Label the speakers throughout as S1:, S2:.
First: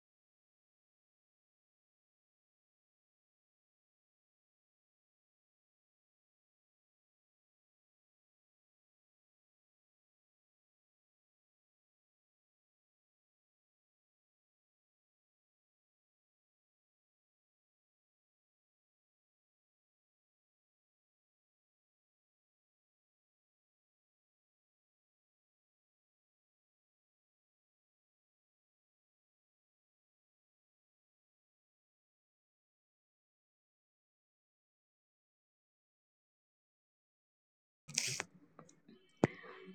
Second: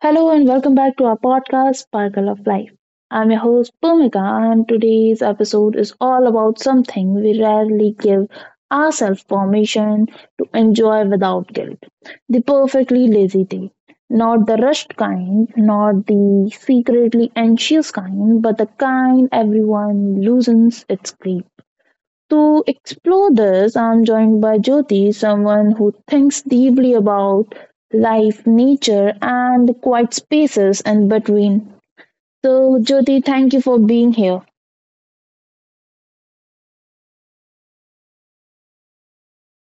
S1: Hello and welcome back to our podcast, Sparkle of Life. I'm your host, Bhumika, and today's episode is all about something we rarely give ourselves permission to enjoy without guilt the perfectly lazy day. Not the rushed kind, not the secretly anxious kind, but the kind everyone loosens its grip to explore this, I'm joined by Jyoti, someone who thinks deeply about life, nature, and the quiet spaces in between. So, Jyoti, thank you for being here.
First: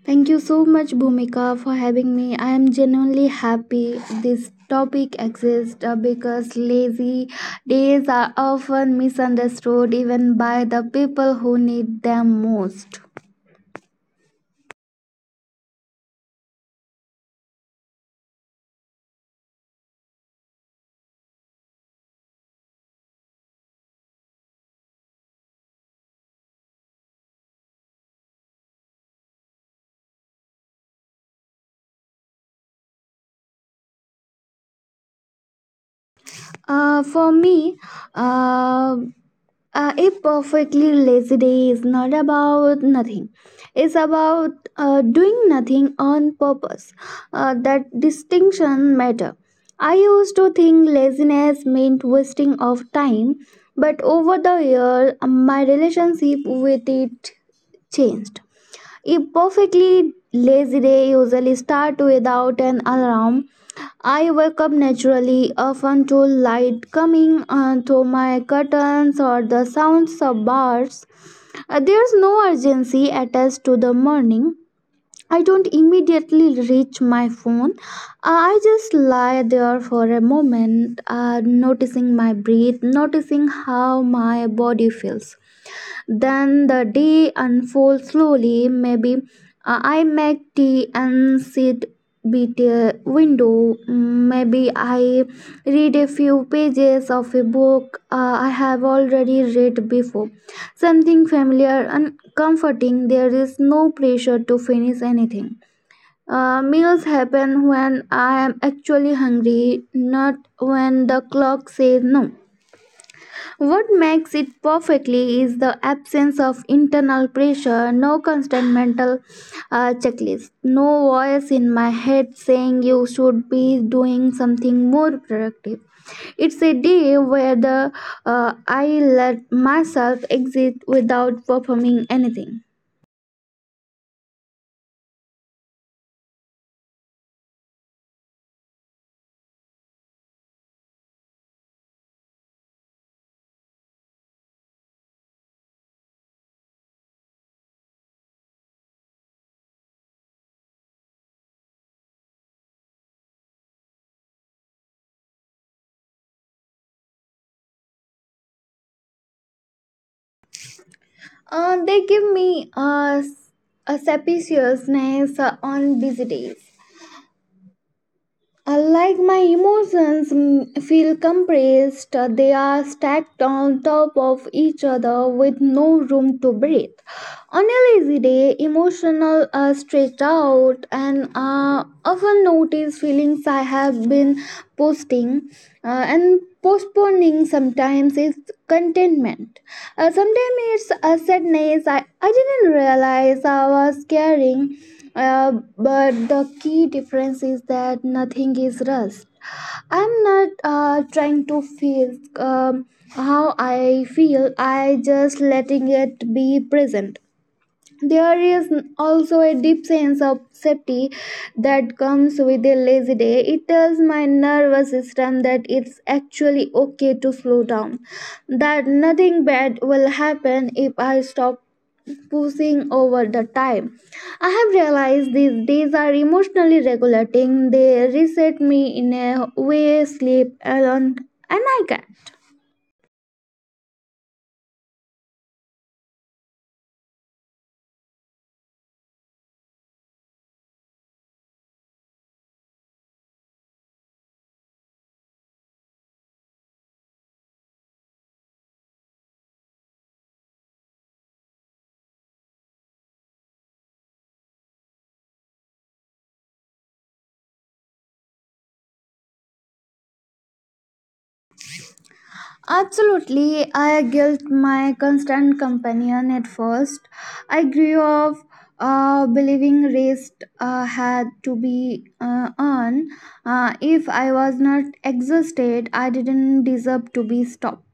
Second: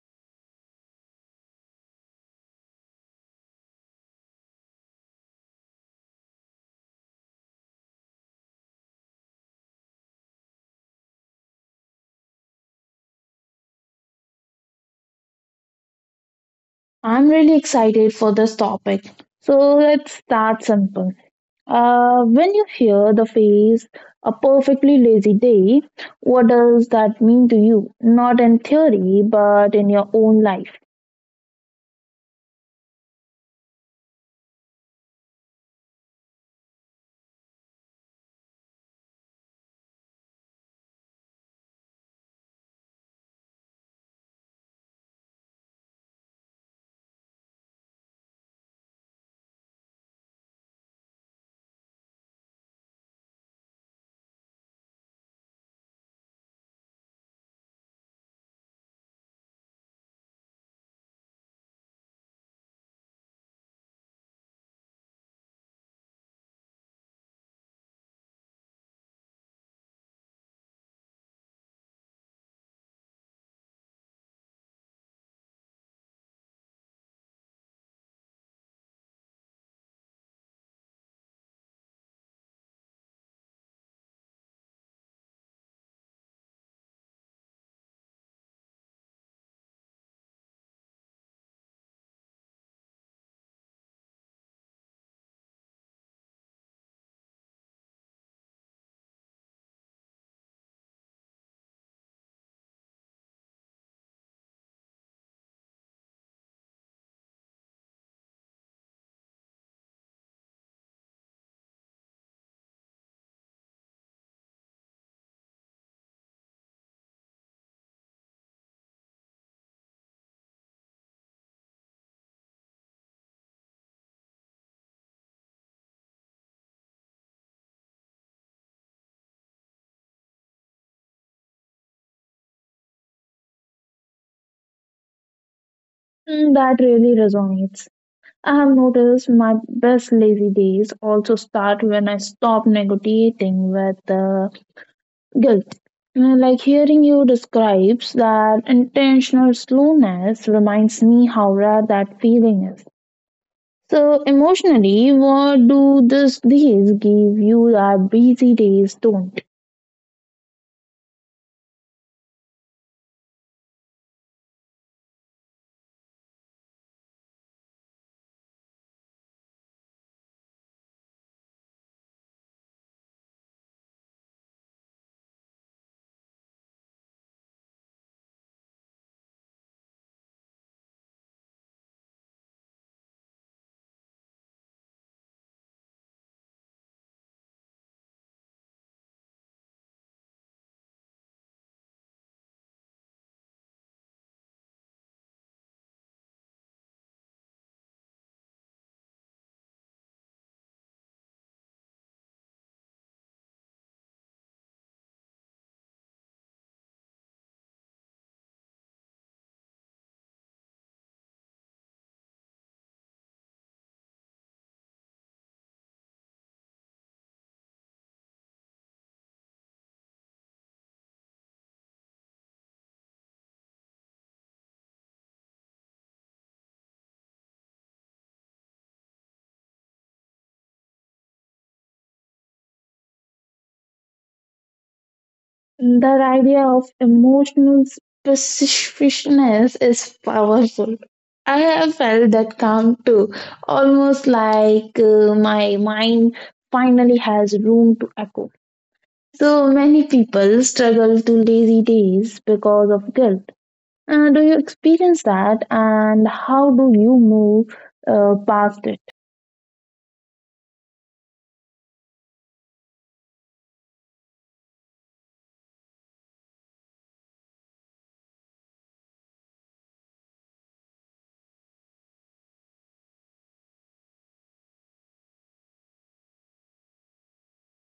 S2: Thank you so much, Bhumika, for having me. I am genuinely happy this topic exists because lazy days are often misunderstood even by the people who need them most.
S1: I'm really excited for this topic. So, let's start simple. When you hear the phrase a perfectly lazy day, what does that mean to you? Not in theory, but in your own life.
S2: Uh, for me, uh, uh, a perfectly lazy day is not about nothing, it's about doing nothing on purpose. That distinction matter. I used to think laziness meant wasting of time, but over the year my relationship with it changed. A perfectly lazy day usually starts without an alarm. I wake up naturally, often to light coming through my curtains or the sounds of birds. There's no urgency attached to the morning. I don't immediately reach my phone. I just lie there for a moment, noticing my breath, noticing how my body feels. Then the day unfolds slowly. Maybe I make tea and sit beat a window. Mm. Maybe I read a few pages of a book I have already read before. Something familiar and comforting. There is no pressure to finish anything. Meals happen when I am actually hungry, not when the clock says no. What makes it perfectly is the absence of internal pressure, no constant mental checklist, no voice in my head saying you should be doing something more productive. It's a day where I let myself exist without performing anything.
S1: Hmm. That really resonates. I have noticed my best lazy days also start when I stop negotiating with guilt. Like hearing you describes that intentional slowness reminds me how rare that feeling is. So emotionally, what do these give you that busy days don't?
S2: They give me a spaciousness. On busy days, unlike my emotions, mm, feel compressed, they are stacked on top of each other with no room to breathe. On a lazy day, emotional are stretched out, and often notice feelings I have been posting and postponing. Sometimes it's contentment. Sometimes it's a sadness I didn't realize I was carrying. Uh, but the key difference is that nothing is rushed. I'm not trying to feel how I feel, I just letting it be present. There is also a deep sense of safety that comes with a lazy day. It tells my nervous system that it's actually okay to slow down, that nothing bad will happen if I stop pushing over the time. I have realized these days are emotionally regulating. They reset me in a way sleep alone and I can.
S1: That idea of emotional specificness is powerful. I have felt that calm too, almost like my mind finally has room to echo. So many people struggle to lazy days because of guilt. Do you experience that, and how do you move past it?
S2: Absolutely, I guilt my constant companion at first. I grew up believing rest had to be earned. If I was not exhausted, I didn't deserve to be stopped.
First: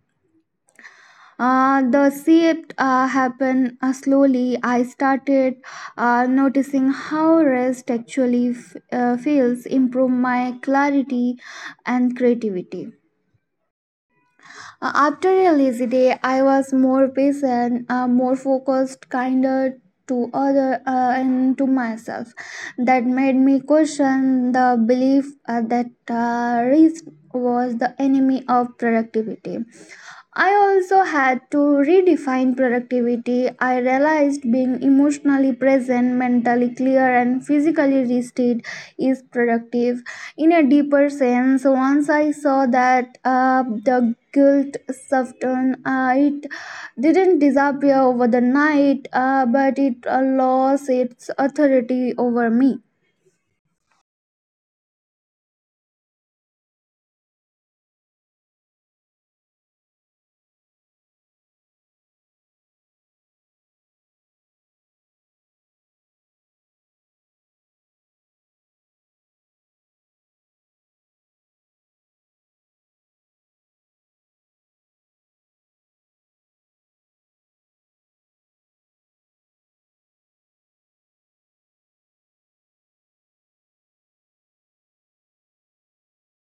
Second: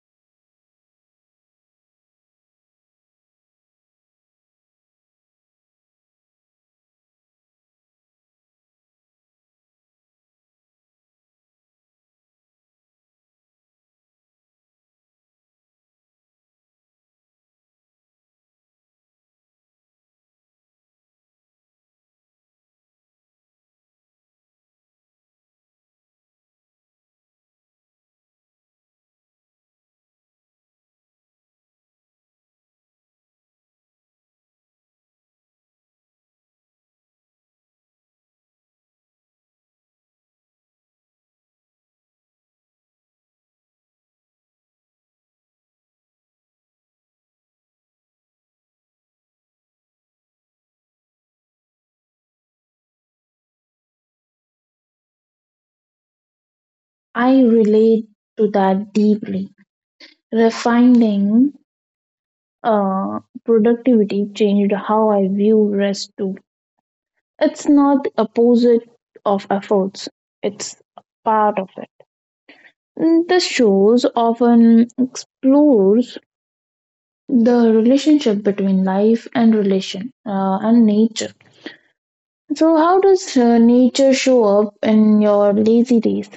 S2: The shift happened slowly. I started noticing how rest actually feels, improve my clarity and creativity. After a lazy day, I was more patient, more focused, kinder to other and to myself. That made me question the belief that rest was the enemy of productivity. I also had to redefine productivity. I realized being emotionally present, mentally clear, and physically rested is productive. In a deeper sense, once I saw that, the guilt softened. It didn't disappear over the night, but it lost its authority over me.
S1: I relate to that deeply. Refining productivity changed how I view rest too. It's not the opposite of efforts, it's part of it. Mm. The shows often explores the relationship between life and relation and nature. So, how does nature show up in your lazy days?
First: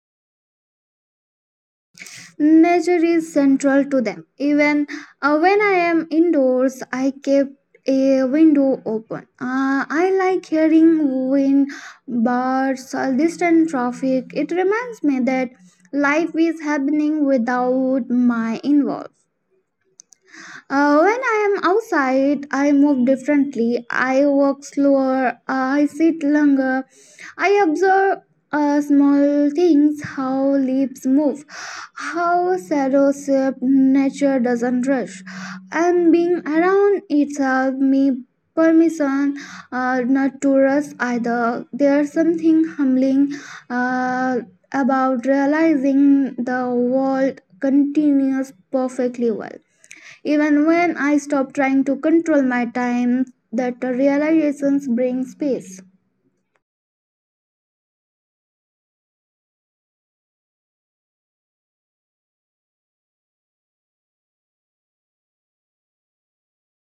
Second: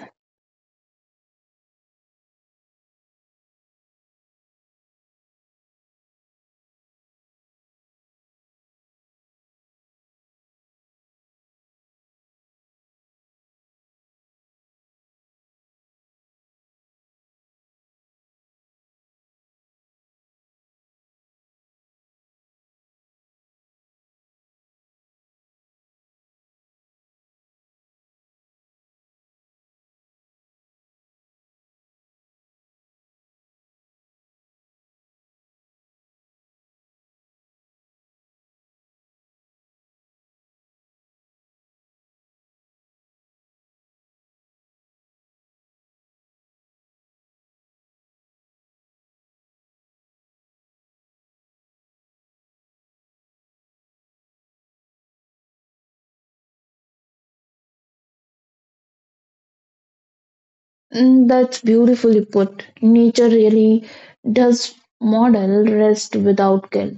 S2: Nature is central to them. Even when I am indoors, I keep a window open. I like hearing wind, birds, or distant traffic. It reminds me that life is happening without my involvement. When I am outside, I move differently. I walk slower. I sit longer. I observe small things, how leaves move, how shadows shape. Nature doesn't rush, and being around itself me permission not to rush either. There's something humbling uh, about realizing the world continues perfectly well. Even when I stop trying to control my time, that realizations bring space.
S1: Mm, that's beautifully put. Nature really does model rest without guilt.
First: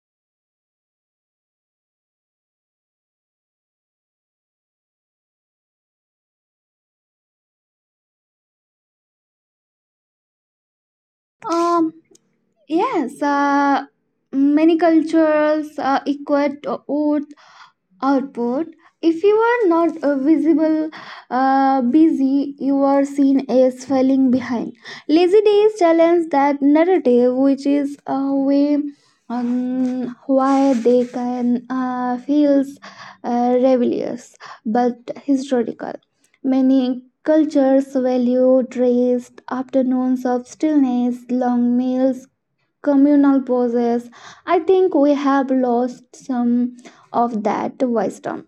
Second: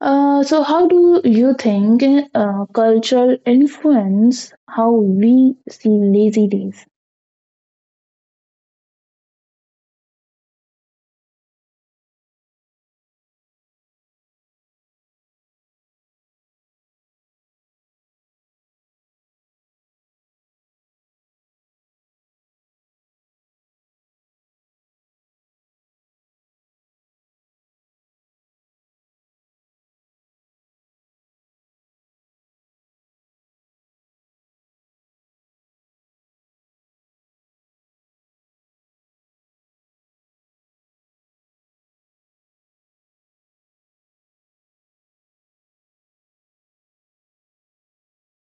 S1: So, how do you think culture influence how we see lazy days?
S2: Um, yes, many cultures equate oath output. If you are not visible busy, you are seen as falling behind. Lazy days challenge that narrative, which is a way why they can feels rebellious. But historical, many cultures value rest, afternoons of stillness, long meals, communal poses. I think we have lost some of that wisdom.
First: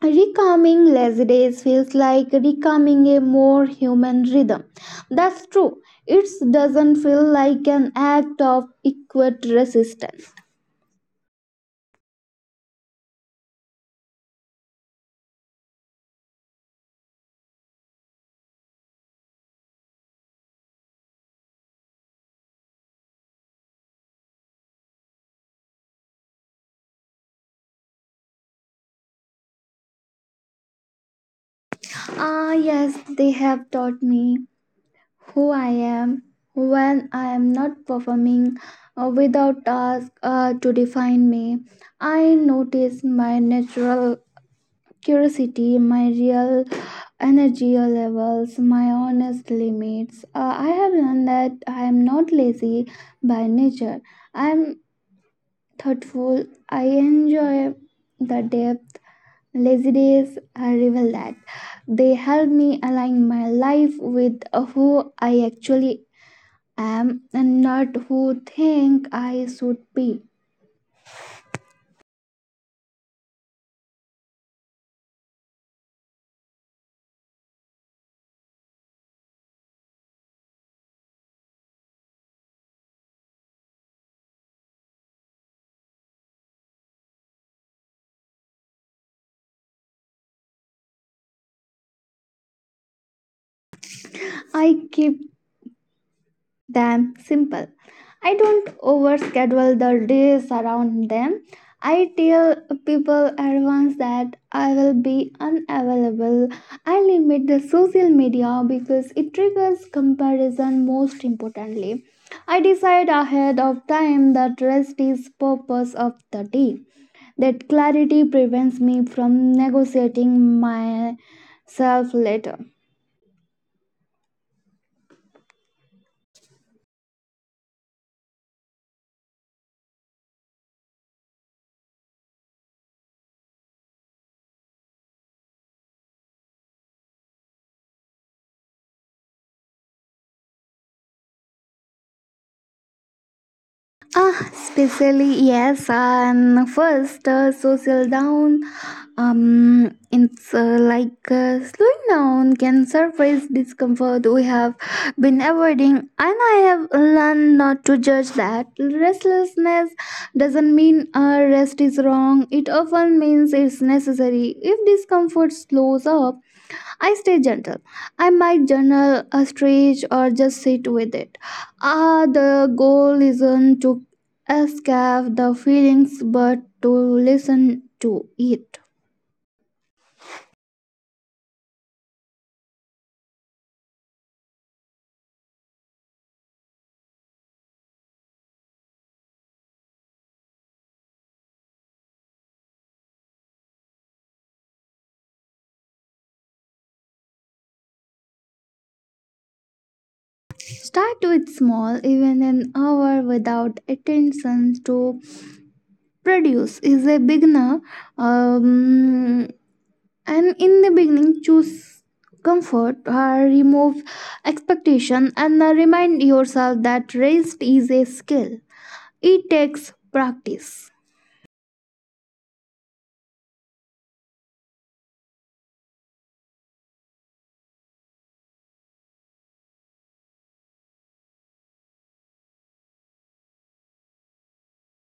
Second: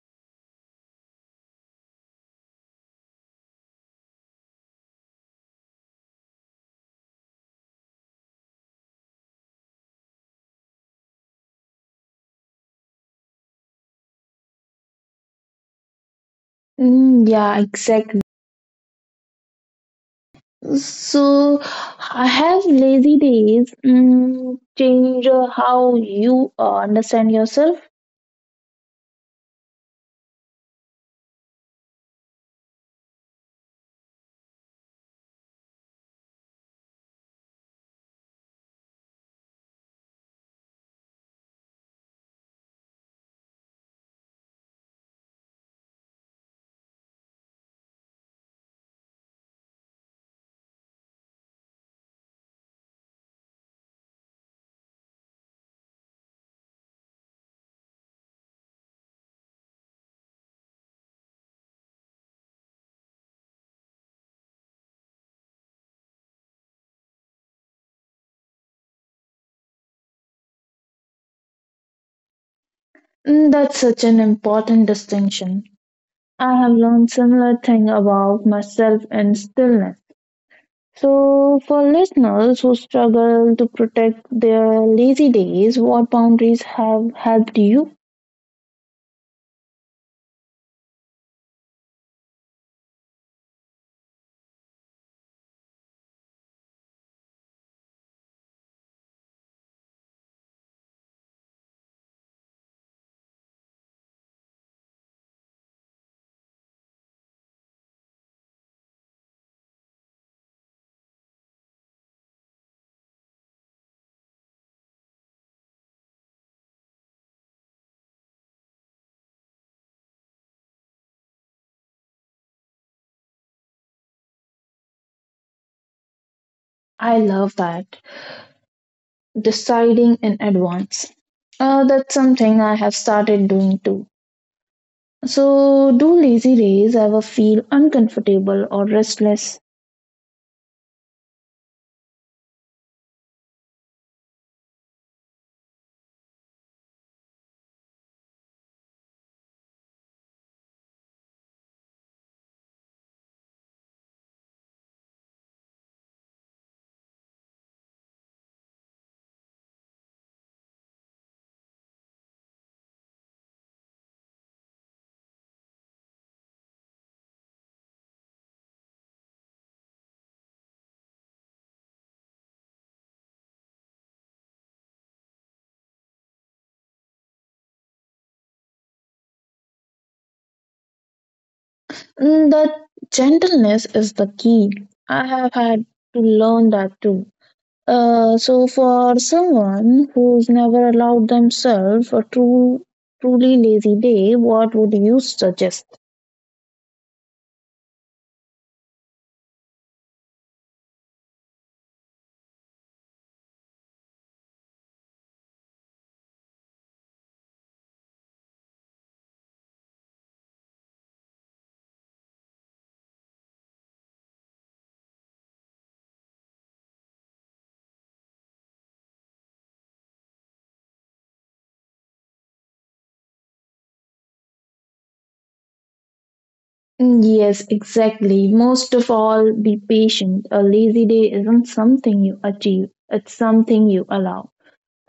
S2: Recalming lazy days feels like recalming a more human rhythm. That's true. It doesn't feel like an act of equate resistance.
S1: Mm, yeah, exactly. So, I have lazy days change how you understand yourself?
S2: Ah, yes, they have taught me who I am when I am not performing, without task to define me. I notice my natural curiosity, my real energy levels, my honest limits. I have learned that I am not lazy by nature. I am thoughtful. I enjoy the depth. Lazy days I revel that. They help me align my life with who I actually am, and not who think I should be.
S1: Mm, that's such an important distinction. I have learned similar thing about myself and stillness. So, for listeners who struggle to protect their lazy days, what boundaries have helped you?
S2: I keep them simple. I don't overschedule the days around them. I tell people advance that I will be unavailable. I limit the social media because it triggers comparison, most importantly. I decide ahead of time that rest is purpose of the day. That clarity prevents me from negotiating myself later.
S1: I love that. Deciding in advance. That's something I have started doing too. So, do lazy days ever feel uncomfortable or restless?
S2: Ah, especially yes, and first social down. It's like slowing down can surface discomfort we have been avoiding, and I have learned not to judge that. Restlessness doesn't mean rest is wrong. It often means it's necessary. If discomfort slows up, I stay gentle. I might journal a stretch or just sit with it. Ah, the goal isn't to escape the feelings but to listen to it.
S1: Mm, that gentleness is the key. I have had to learn that too. So, for someone who's never allowed themselves a true, truly lazy day, what would you suggest?
S2: Start with small, even an hour without attention to produce is a beginner. Um, and in the beginning, choose comfort or remove expectation, and remind yourself that rest is a skill. It takes practice.
S1: Mm, yes, exactly. Most of all, be patient. A lazy day isn't something you achieve, it's something you allow.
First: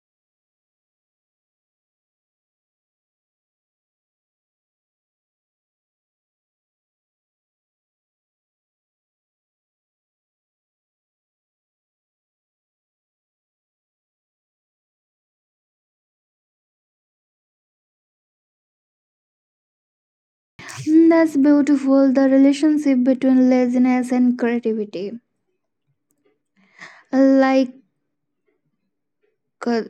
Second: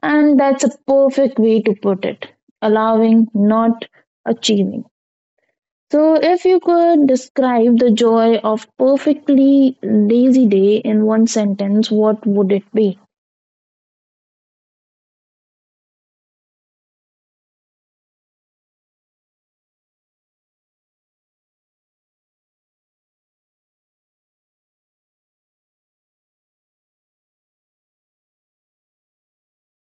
S1: And that's a perfect way to put it allowing, not achieving. So, if you could describe the joy of perfectly lazy day in one sentence, what would it be?
S2: That's beautiful. The relationship between laziness and creativity. Like, uh,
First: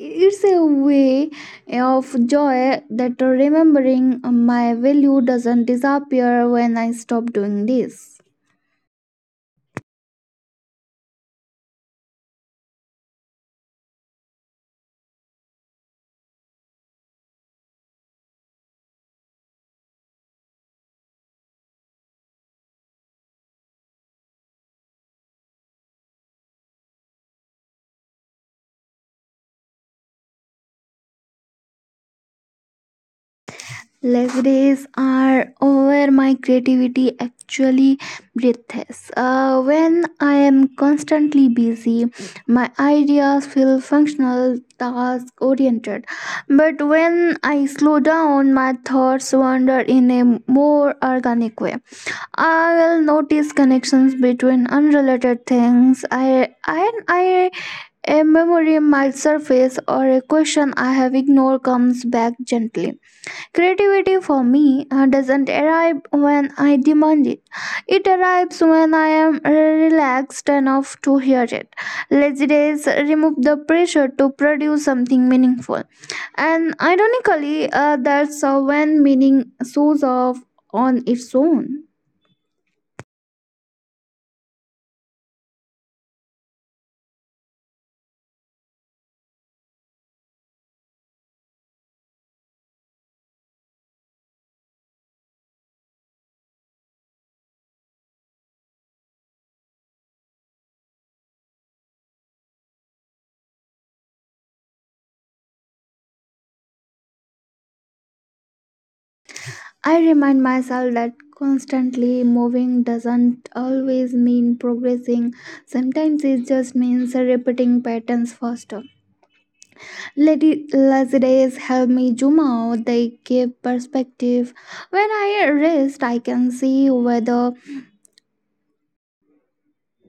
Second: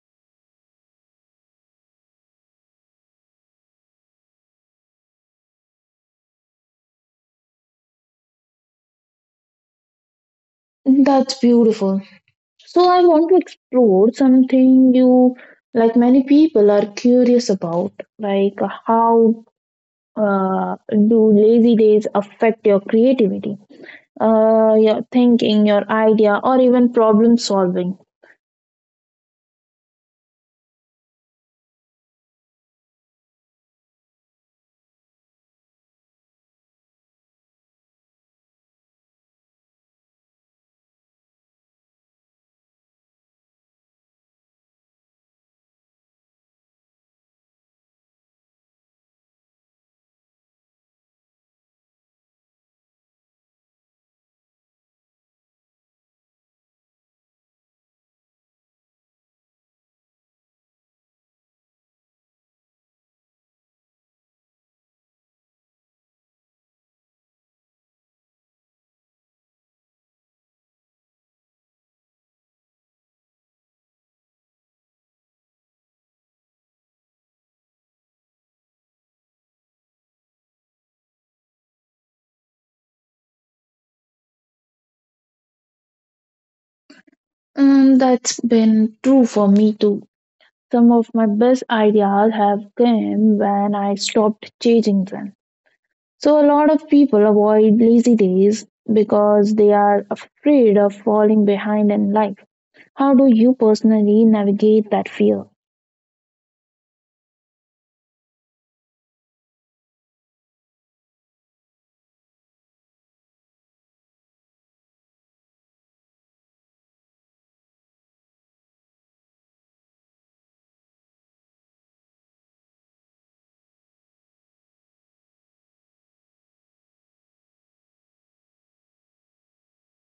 S2: it's a way of joy that remembering my value doesn't disappear when I stop doing this.
S1: That's beautiful. So, I want to explore something you, like many people, are curious about, like how uh, do lazy days affect your creativity, your thinking, your idea, or even problem solving?
S2: Less days are over, my creativity actually breathes. When I am constantly busy, my ideas feel functional, task oriented. But when I slow down, my thoughts wander in a more organic way. I will notice connections between unrelated things. I, a memory might surface, or a question I have ignored comes back gently. Creativity for me doesn't arrive when I demand it. It arrives when I am relaxed enough to hear it. Lazy days remove the pressure to produce something meaningful. And ironically, that's when meaning shows off on its own.
S1: And that's been true for me too. Some of my best ideas have come when I stopped chasing them. So, a lot of people avoid lazy days because they are afraid of falling behind in life. How do you personally navigate that fear?
S2: I remind myself that constantly moving doesn't always mean progressing, sometimes it just means repeating patterns faster. Lady Lazidays help me zoom out. They give perspective. When I rest, I can see whether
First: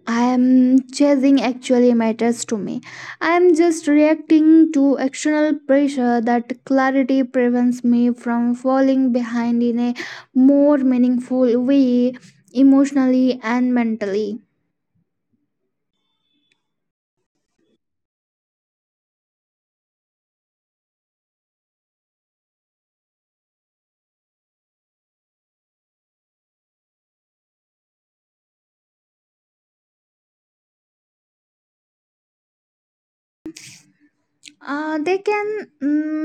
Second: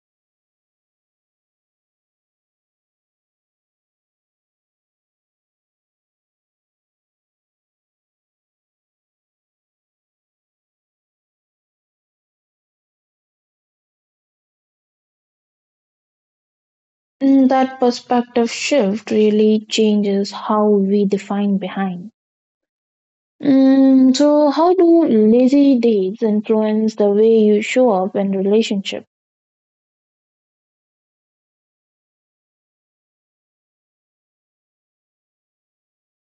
S2: I am chasing actually matters to me. I am just reacting to external pressure. That clarity prevents me from falling behind in a more meaningful way, emotionally and mentally.
S1: Mm, that perspective shift really changes how we define behind. Mm, so, how do lazy days influence the way you show up in relationship?
S2: Uh, they can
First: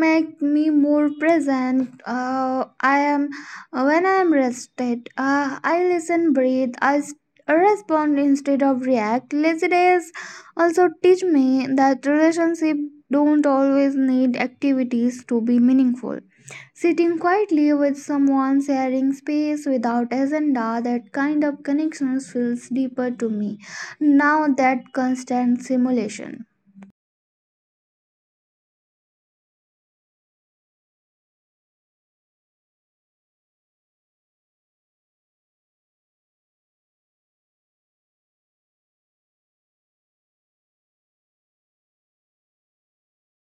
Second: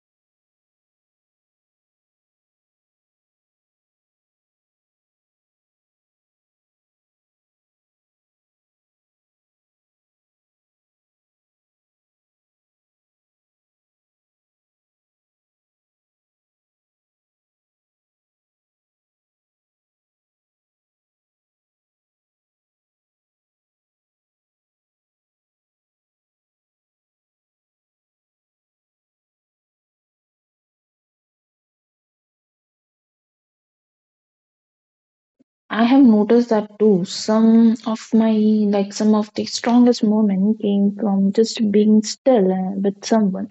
S2: make me more present. Uh, i am when i am rested, I listen, breathe, respond instead of react. Lazy days also teach me that relationships don't always need activities to be meaningful. Sitting quietly with someone, sharing space without agenda, that kind of connections feels deeper to me now that constant simulation.
S1: I have noticed that too. Some of my like some of the strongest moments came from just being still with someone.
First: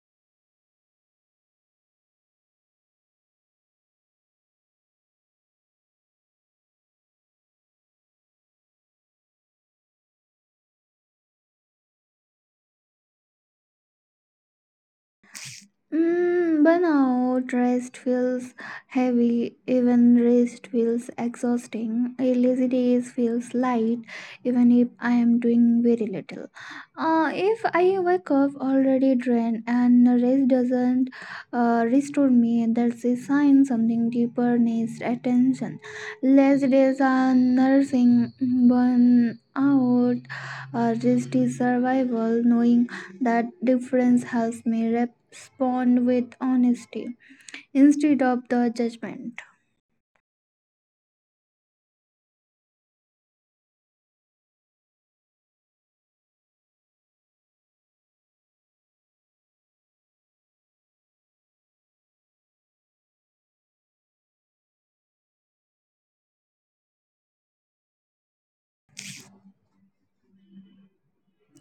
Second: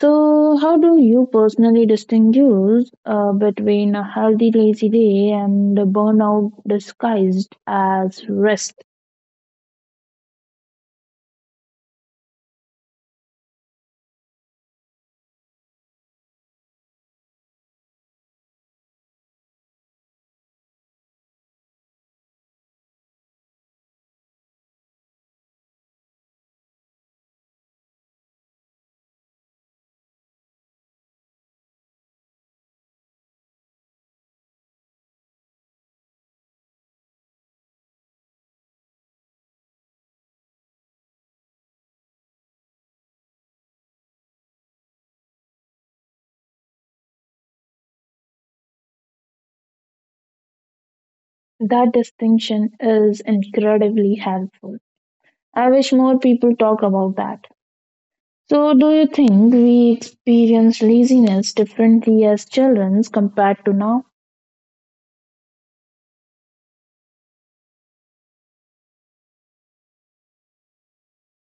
S1: So, how do you personally distinguish between a healthy lazy day and a burnout disguised as rest?
S2: Mm, burnout. Rest feels heavy, even rest feels exhausting. A lazy days feels light, even if I am doing very little. If I wake up already drained and rest doesn't restore me, that's a sign something deeper needs attention. Lazy days are nursing burnout. Out. Rest is survival. Knowing that difference helps me respond with honesty instead of the judgment.
S1: That distinction is incredibly helpful. I wish more people talk about that. So, do you think we experience laziness differently as children compared to now?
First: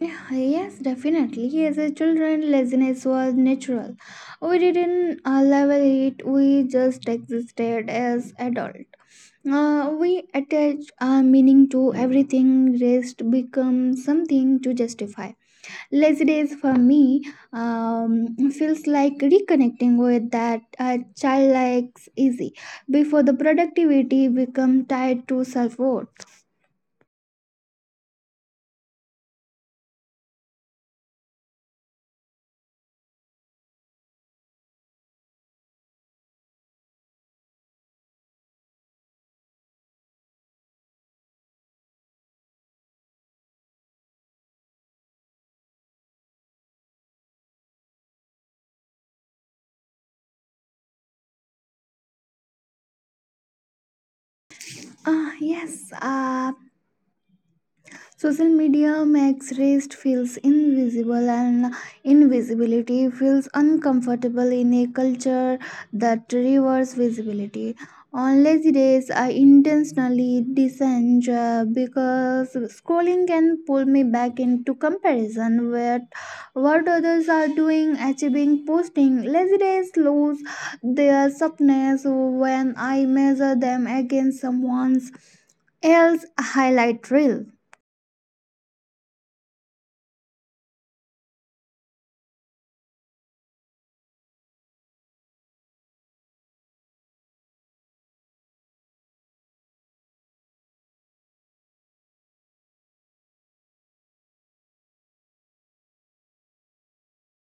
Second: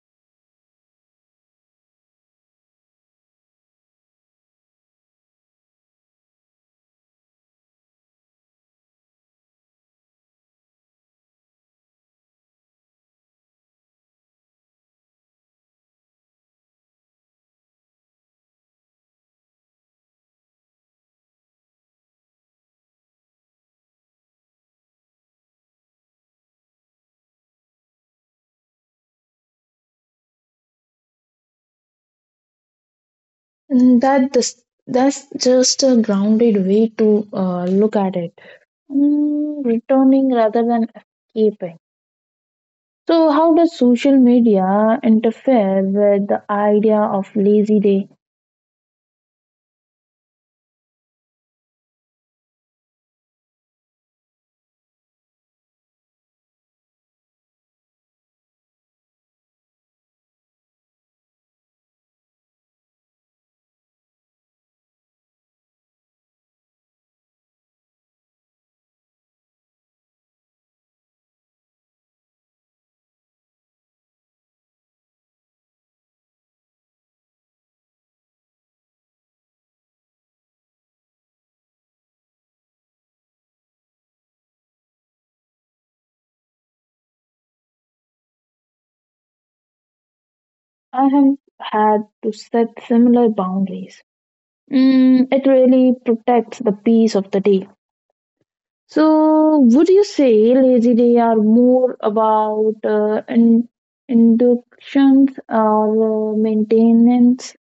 S2: Yeah, yes, definitely. As a children, laziness was natural. We didn't level it, we just existed as adult. We attach meaning to everything, rest becomes something to justify. Lazy days for me feels like reconnecting with that childlike easy before the productivity become tied to self-worth.
S1: Mm, that's just a grounded way to look at it. Mm, returning rather than escaping. So, how does social media interfere with the idea of lazy day?
S2: Yes. Social media makes rest feels invisible, and invisibility feels uncomfortable in a culture that rewards visibility. On lazy days, I intentionally disengage because scrolling can pull me back into comparison with what others are doing, achieving, posting. Lazy days lose their softness when I measure them against someone's else highlight reel.
S1: I have had to set similar boundaries. Mm, it really protects the peace of the day. So, would you say lazy day are more about inductions or maintenance?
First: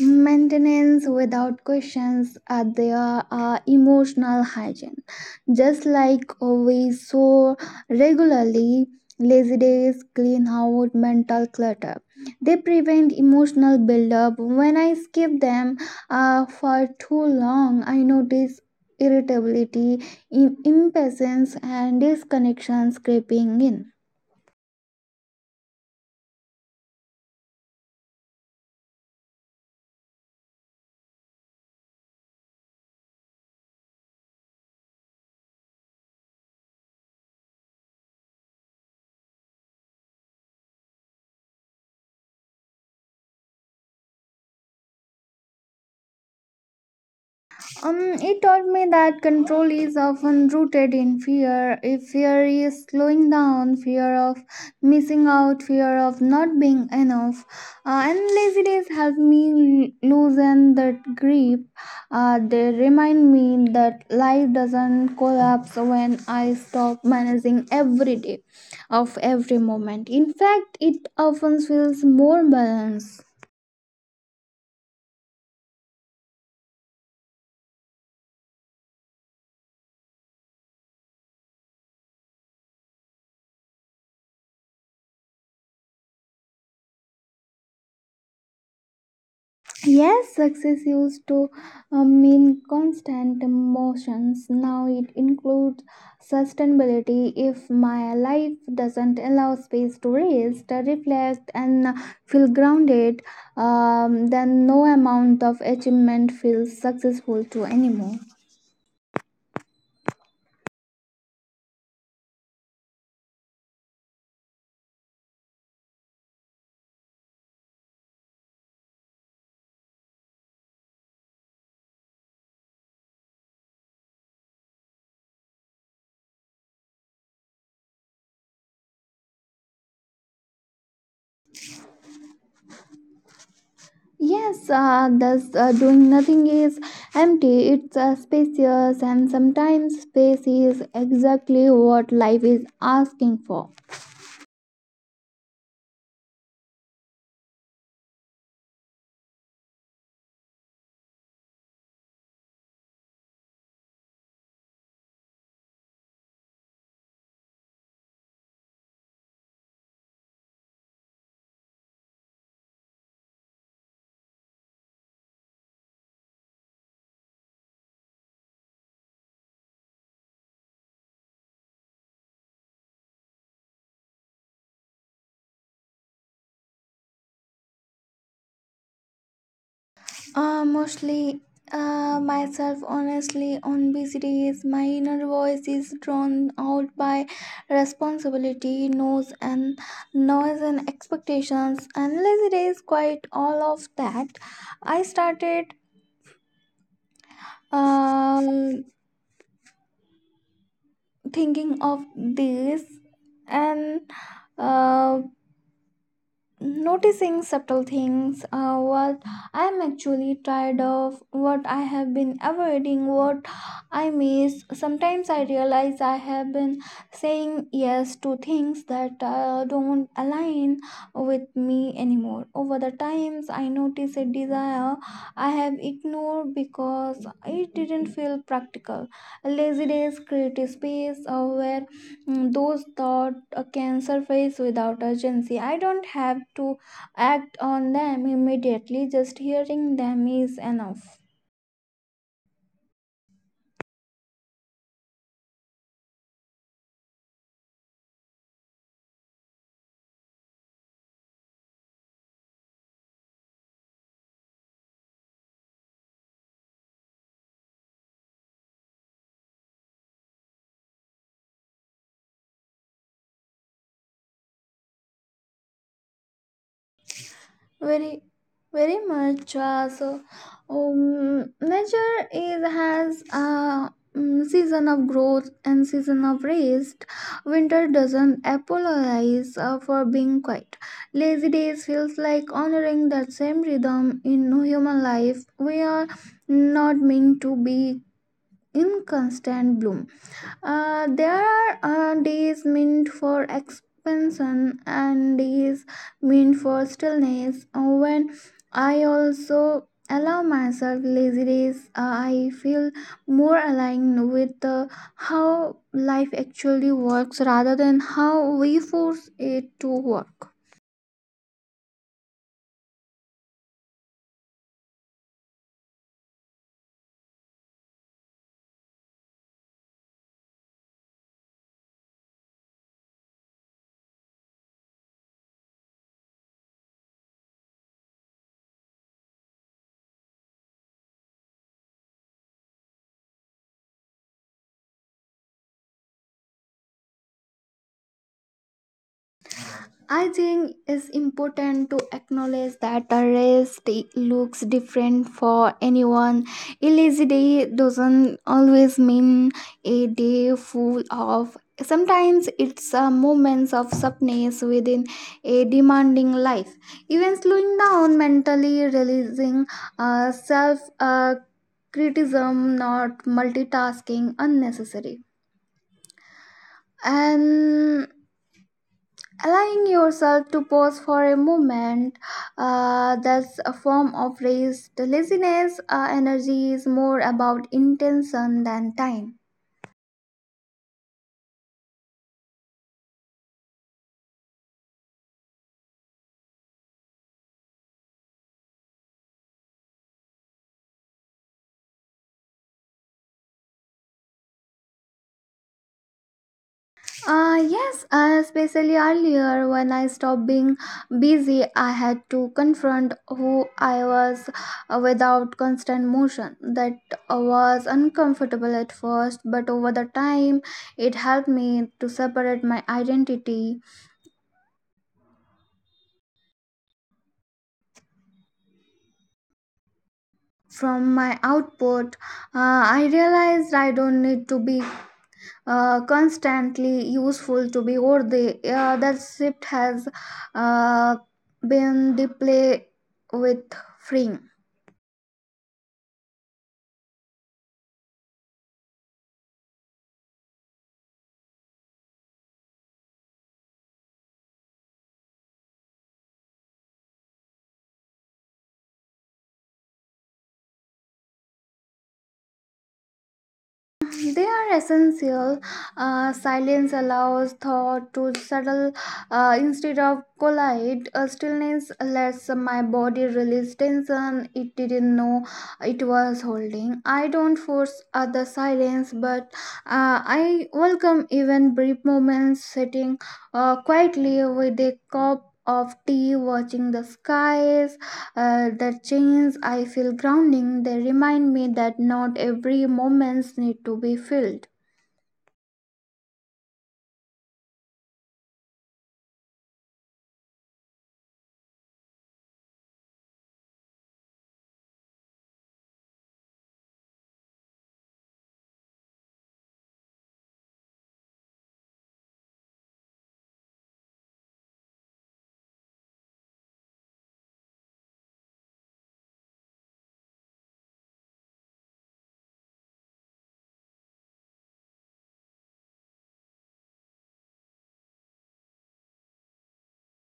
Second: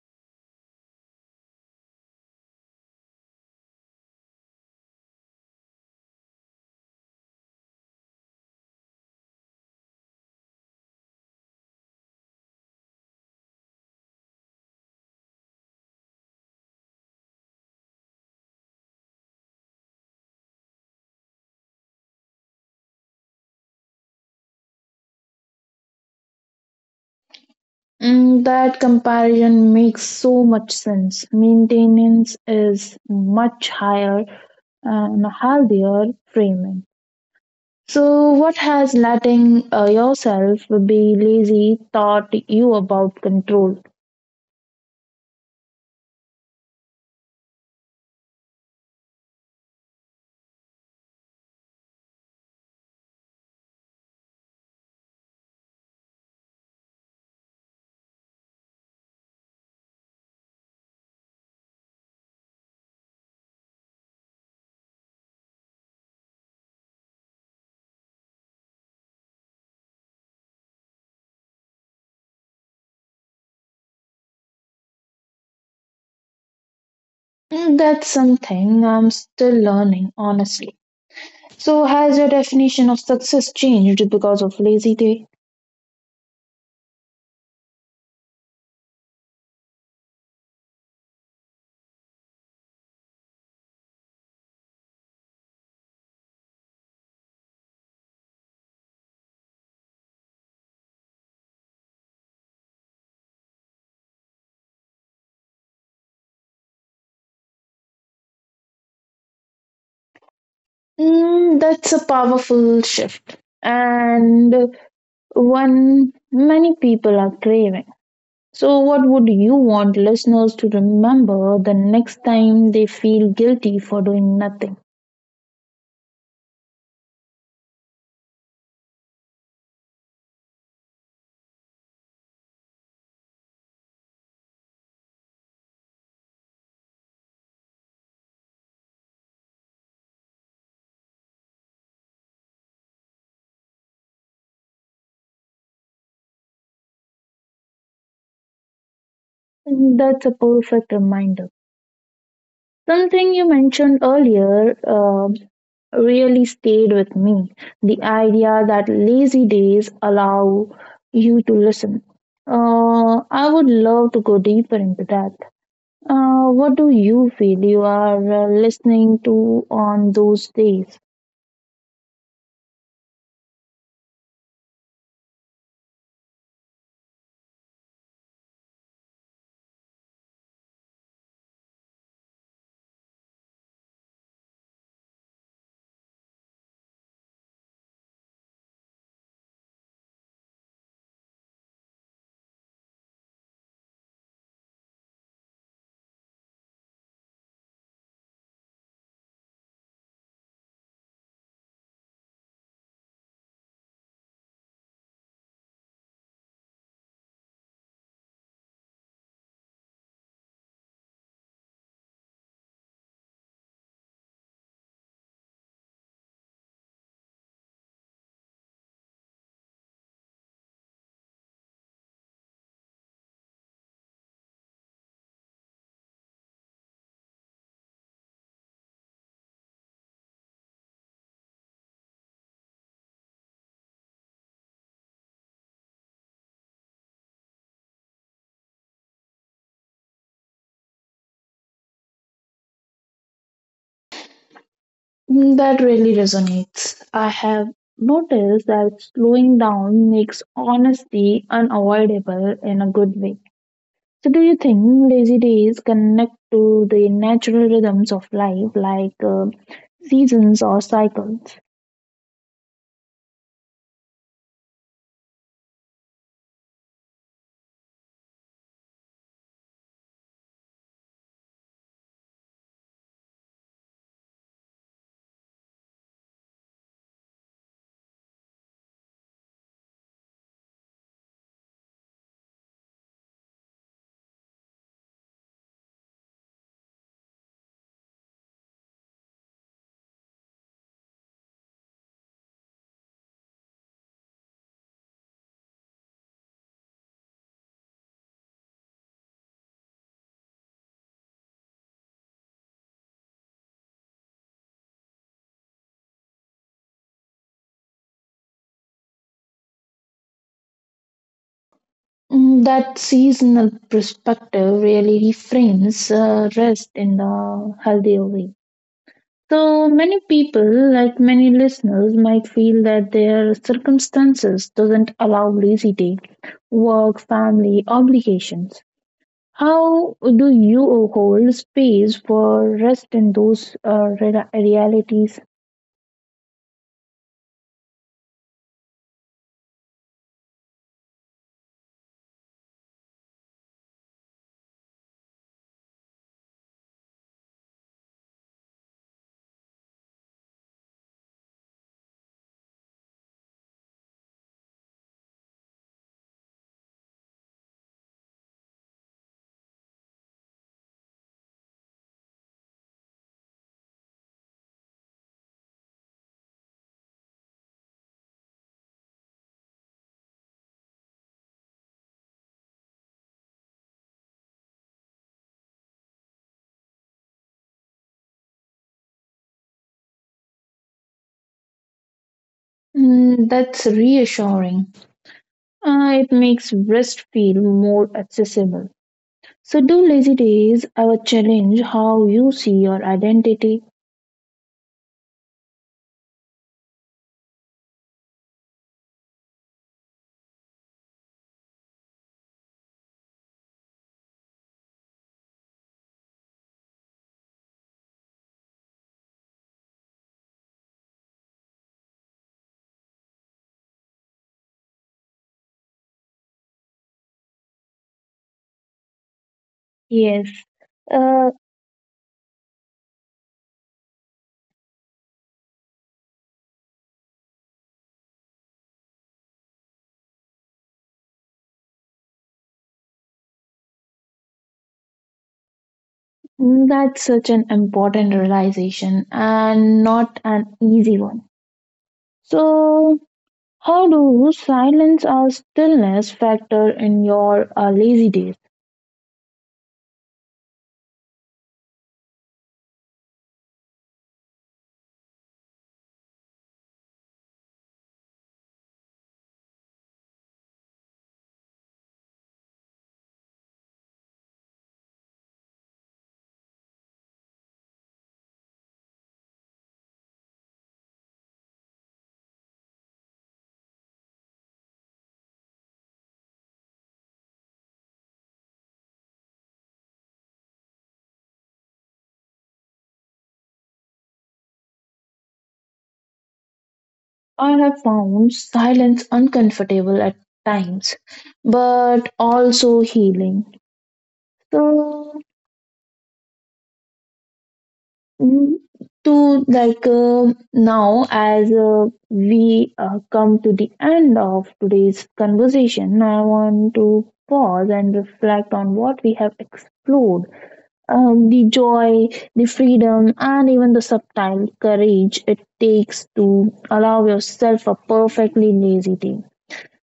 S2: Maintenance without questions are there are emotional hygiene. Just like we so regularly, lazy days clean out mental clutter. They prevent emotional buildup. When I skip them for too long, I notice irritability, impatience, and disconnections creeping in.
S1: Mm, that comparison makes so much sense. Maintenance is much higher and healthier framing. So, what has letting yourself be lazy taught you about control?
S2: Um, it taught me that control is often rooted in fear. If fear is slowing down, fear of missing out, fear of not being enough, and lazy days help me loosen that grip. They remind me that life doesn't collapse when I stop managing every day of every moment. In fact, it often feels more balanced.
S1: Mm, that's something I'm still learning, honestly. So, has your definition of success changed because of Lazy Day?
S2: Yes, success used to mean constant motions. Now it includes sustainability. If my life doesn't allow space to rest, reflect, and feel grounded, then no amount of achievement feels successful to anymore.
S1: Mm, that's a powerful shift and one many people are craving. So, what would you want listeners to remember the next time they feel guilty for doing nothing?
S2: Yes, thus doing nothing is empty. It's spacious, and sometimes space is exactly what life is asking for.
S1: That's a perfect reminder. Something you mentioned earlier really stayed with me. The idea that lazy days allow you to listen. I would love to go deeper into that. What do you feel you are listening to on those days?
S2: Mostly myself, honestly. On busy days, my inner voice is drawn out by responsibility, noise, and noise and expectations, and lazy days, quite all of that. I started uh, thinking of this, and uh, noticing subtle things, what I am actually tired of, what I have been avoiding, what I miss. Sometimes I realize I have been saying yes to things that don't align with me anymore. Over the times, I notice a desire I have ignored because it didn't feel practical. Lazy days create a space where, mm, those thought a cancer face without urgency. I don't have to act on them immediately, just hearing them is enough.
S1: Mm, that really resonates. I have noticed that slowing down makes honesty unavoidable in a good way. So, do you think lazy days connect to the natural rhythms of life, like seasons or cycles?
S2: Very very much so. Nature is has a, mm, season of growth and season of rest. Winter doesn't apologize for being quiet. Lazy days feels like honoring that same rhythm in human life. We are not meant to be in constant bloom. There are days meant for expansion and days meant for stillness. When I also allow myself lazy days, I feel more aligned with how life actually works rather than how we force it to work.
S1: Mm, that seasonal perspective really reframes rest in a healthier way. So many people, like many listeners, might feel that their circumstances doesn't allow lazy day, work, family obligations. How do you hold space for rest in those realities?
S2: I think it's important to acknowledge that the race looks different for anyone. A lazy day doesn't always mean a day full of. Sometimes it's a moments of softness within a demanding life. Even slowing down mentally, releasing self criticism, not multitasking unnecessary. And allowing yourself to pause for a moment, that's a form of rest. The laziness energy is more about intention than time.
S1: Mm, that's reassuring. It makes rest feel more accessible. So, do lazy days ever challenge how you see your identity?
S2: Yes, especially earlier, when I stopped being busy, I had to confront who I was without constant motion. That was uncomfortable at first, but over the time it helped me to separate my identity
S1: Yes,
S2: from my
S1: uh,
S2: output. I realized I don't need to be constantly useful to be worthy. That shift has uh, been deeply with freeing.
S1: that's such an important realization and not an easy one. So, how do silence or stillness factor in your lazy days?
S2: They are essential. Silence allows thought to settle instead of collide. Stillness lets my body release tension it didn't know it was holding. I don't force other silence, but I welcome even brief moments sitting quietly with a cup of tea, watching the skies, the chains I feel grounding. They remind me that not every moments need to be filled.
S1: I have found silence uncomfortable at times, but also healing. So, Mm, to like now as we come to the end of today's conversation, I want to pause and reflect on what we have explored, the joy, the freedom, and even the subtle courage it takes to allow yourself a perfectly lazy day.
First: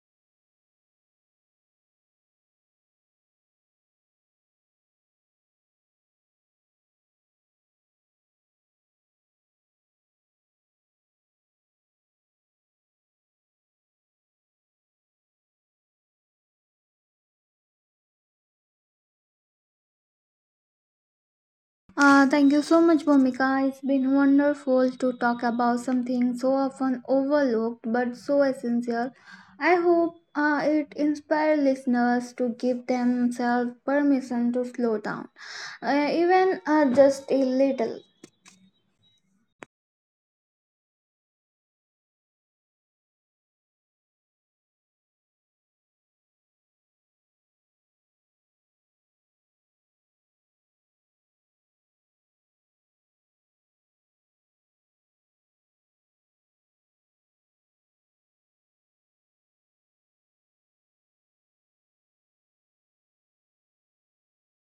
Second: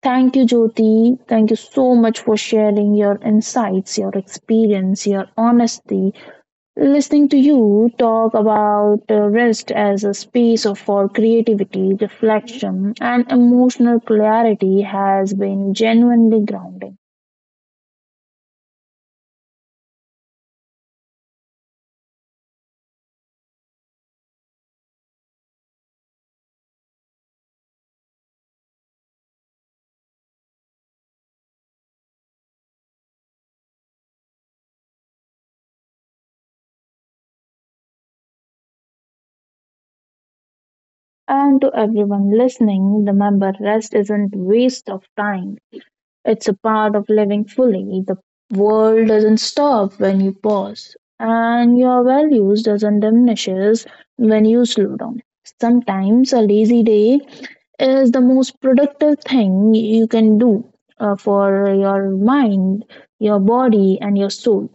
S1: Thank you, Jyoti. Thank you so much for sharing your insights, your experience, your honesty. Listening to you talk about rest as a space for creativity, reflection, and emotional clarity has been genuinely grounding.
S2: Thank you so much, Bhumika. It's been wonderful to talk about something so often overlooked but so essential. I hope it inspires listeners to give themselves permission to slow down, even just a little.
S1: And to everyone listening, remember rest isn't waste of time. It's a part of living fully. The world doesn't stop when you pause, and your values doesn't diminishes when you slow down. Sometimes a lazy day is the most productive thing you can do for your mind, your body, and your soul.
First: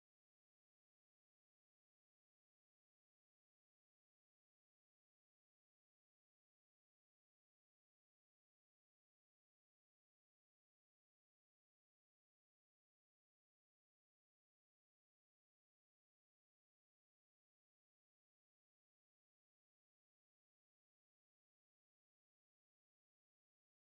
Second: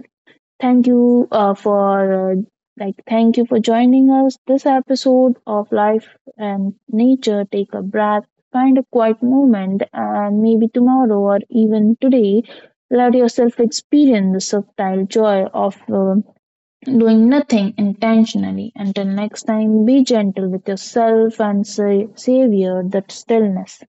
S1: Thank you uh, for uh, like thank you for joining us this episode of life and nature. Take a breath, find a quiet moment, and maybe tomorrow or even today let yourself experience the subtle joy of doing nothing intentionally. Until next time, be gentle with yourself and savor that stillness.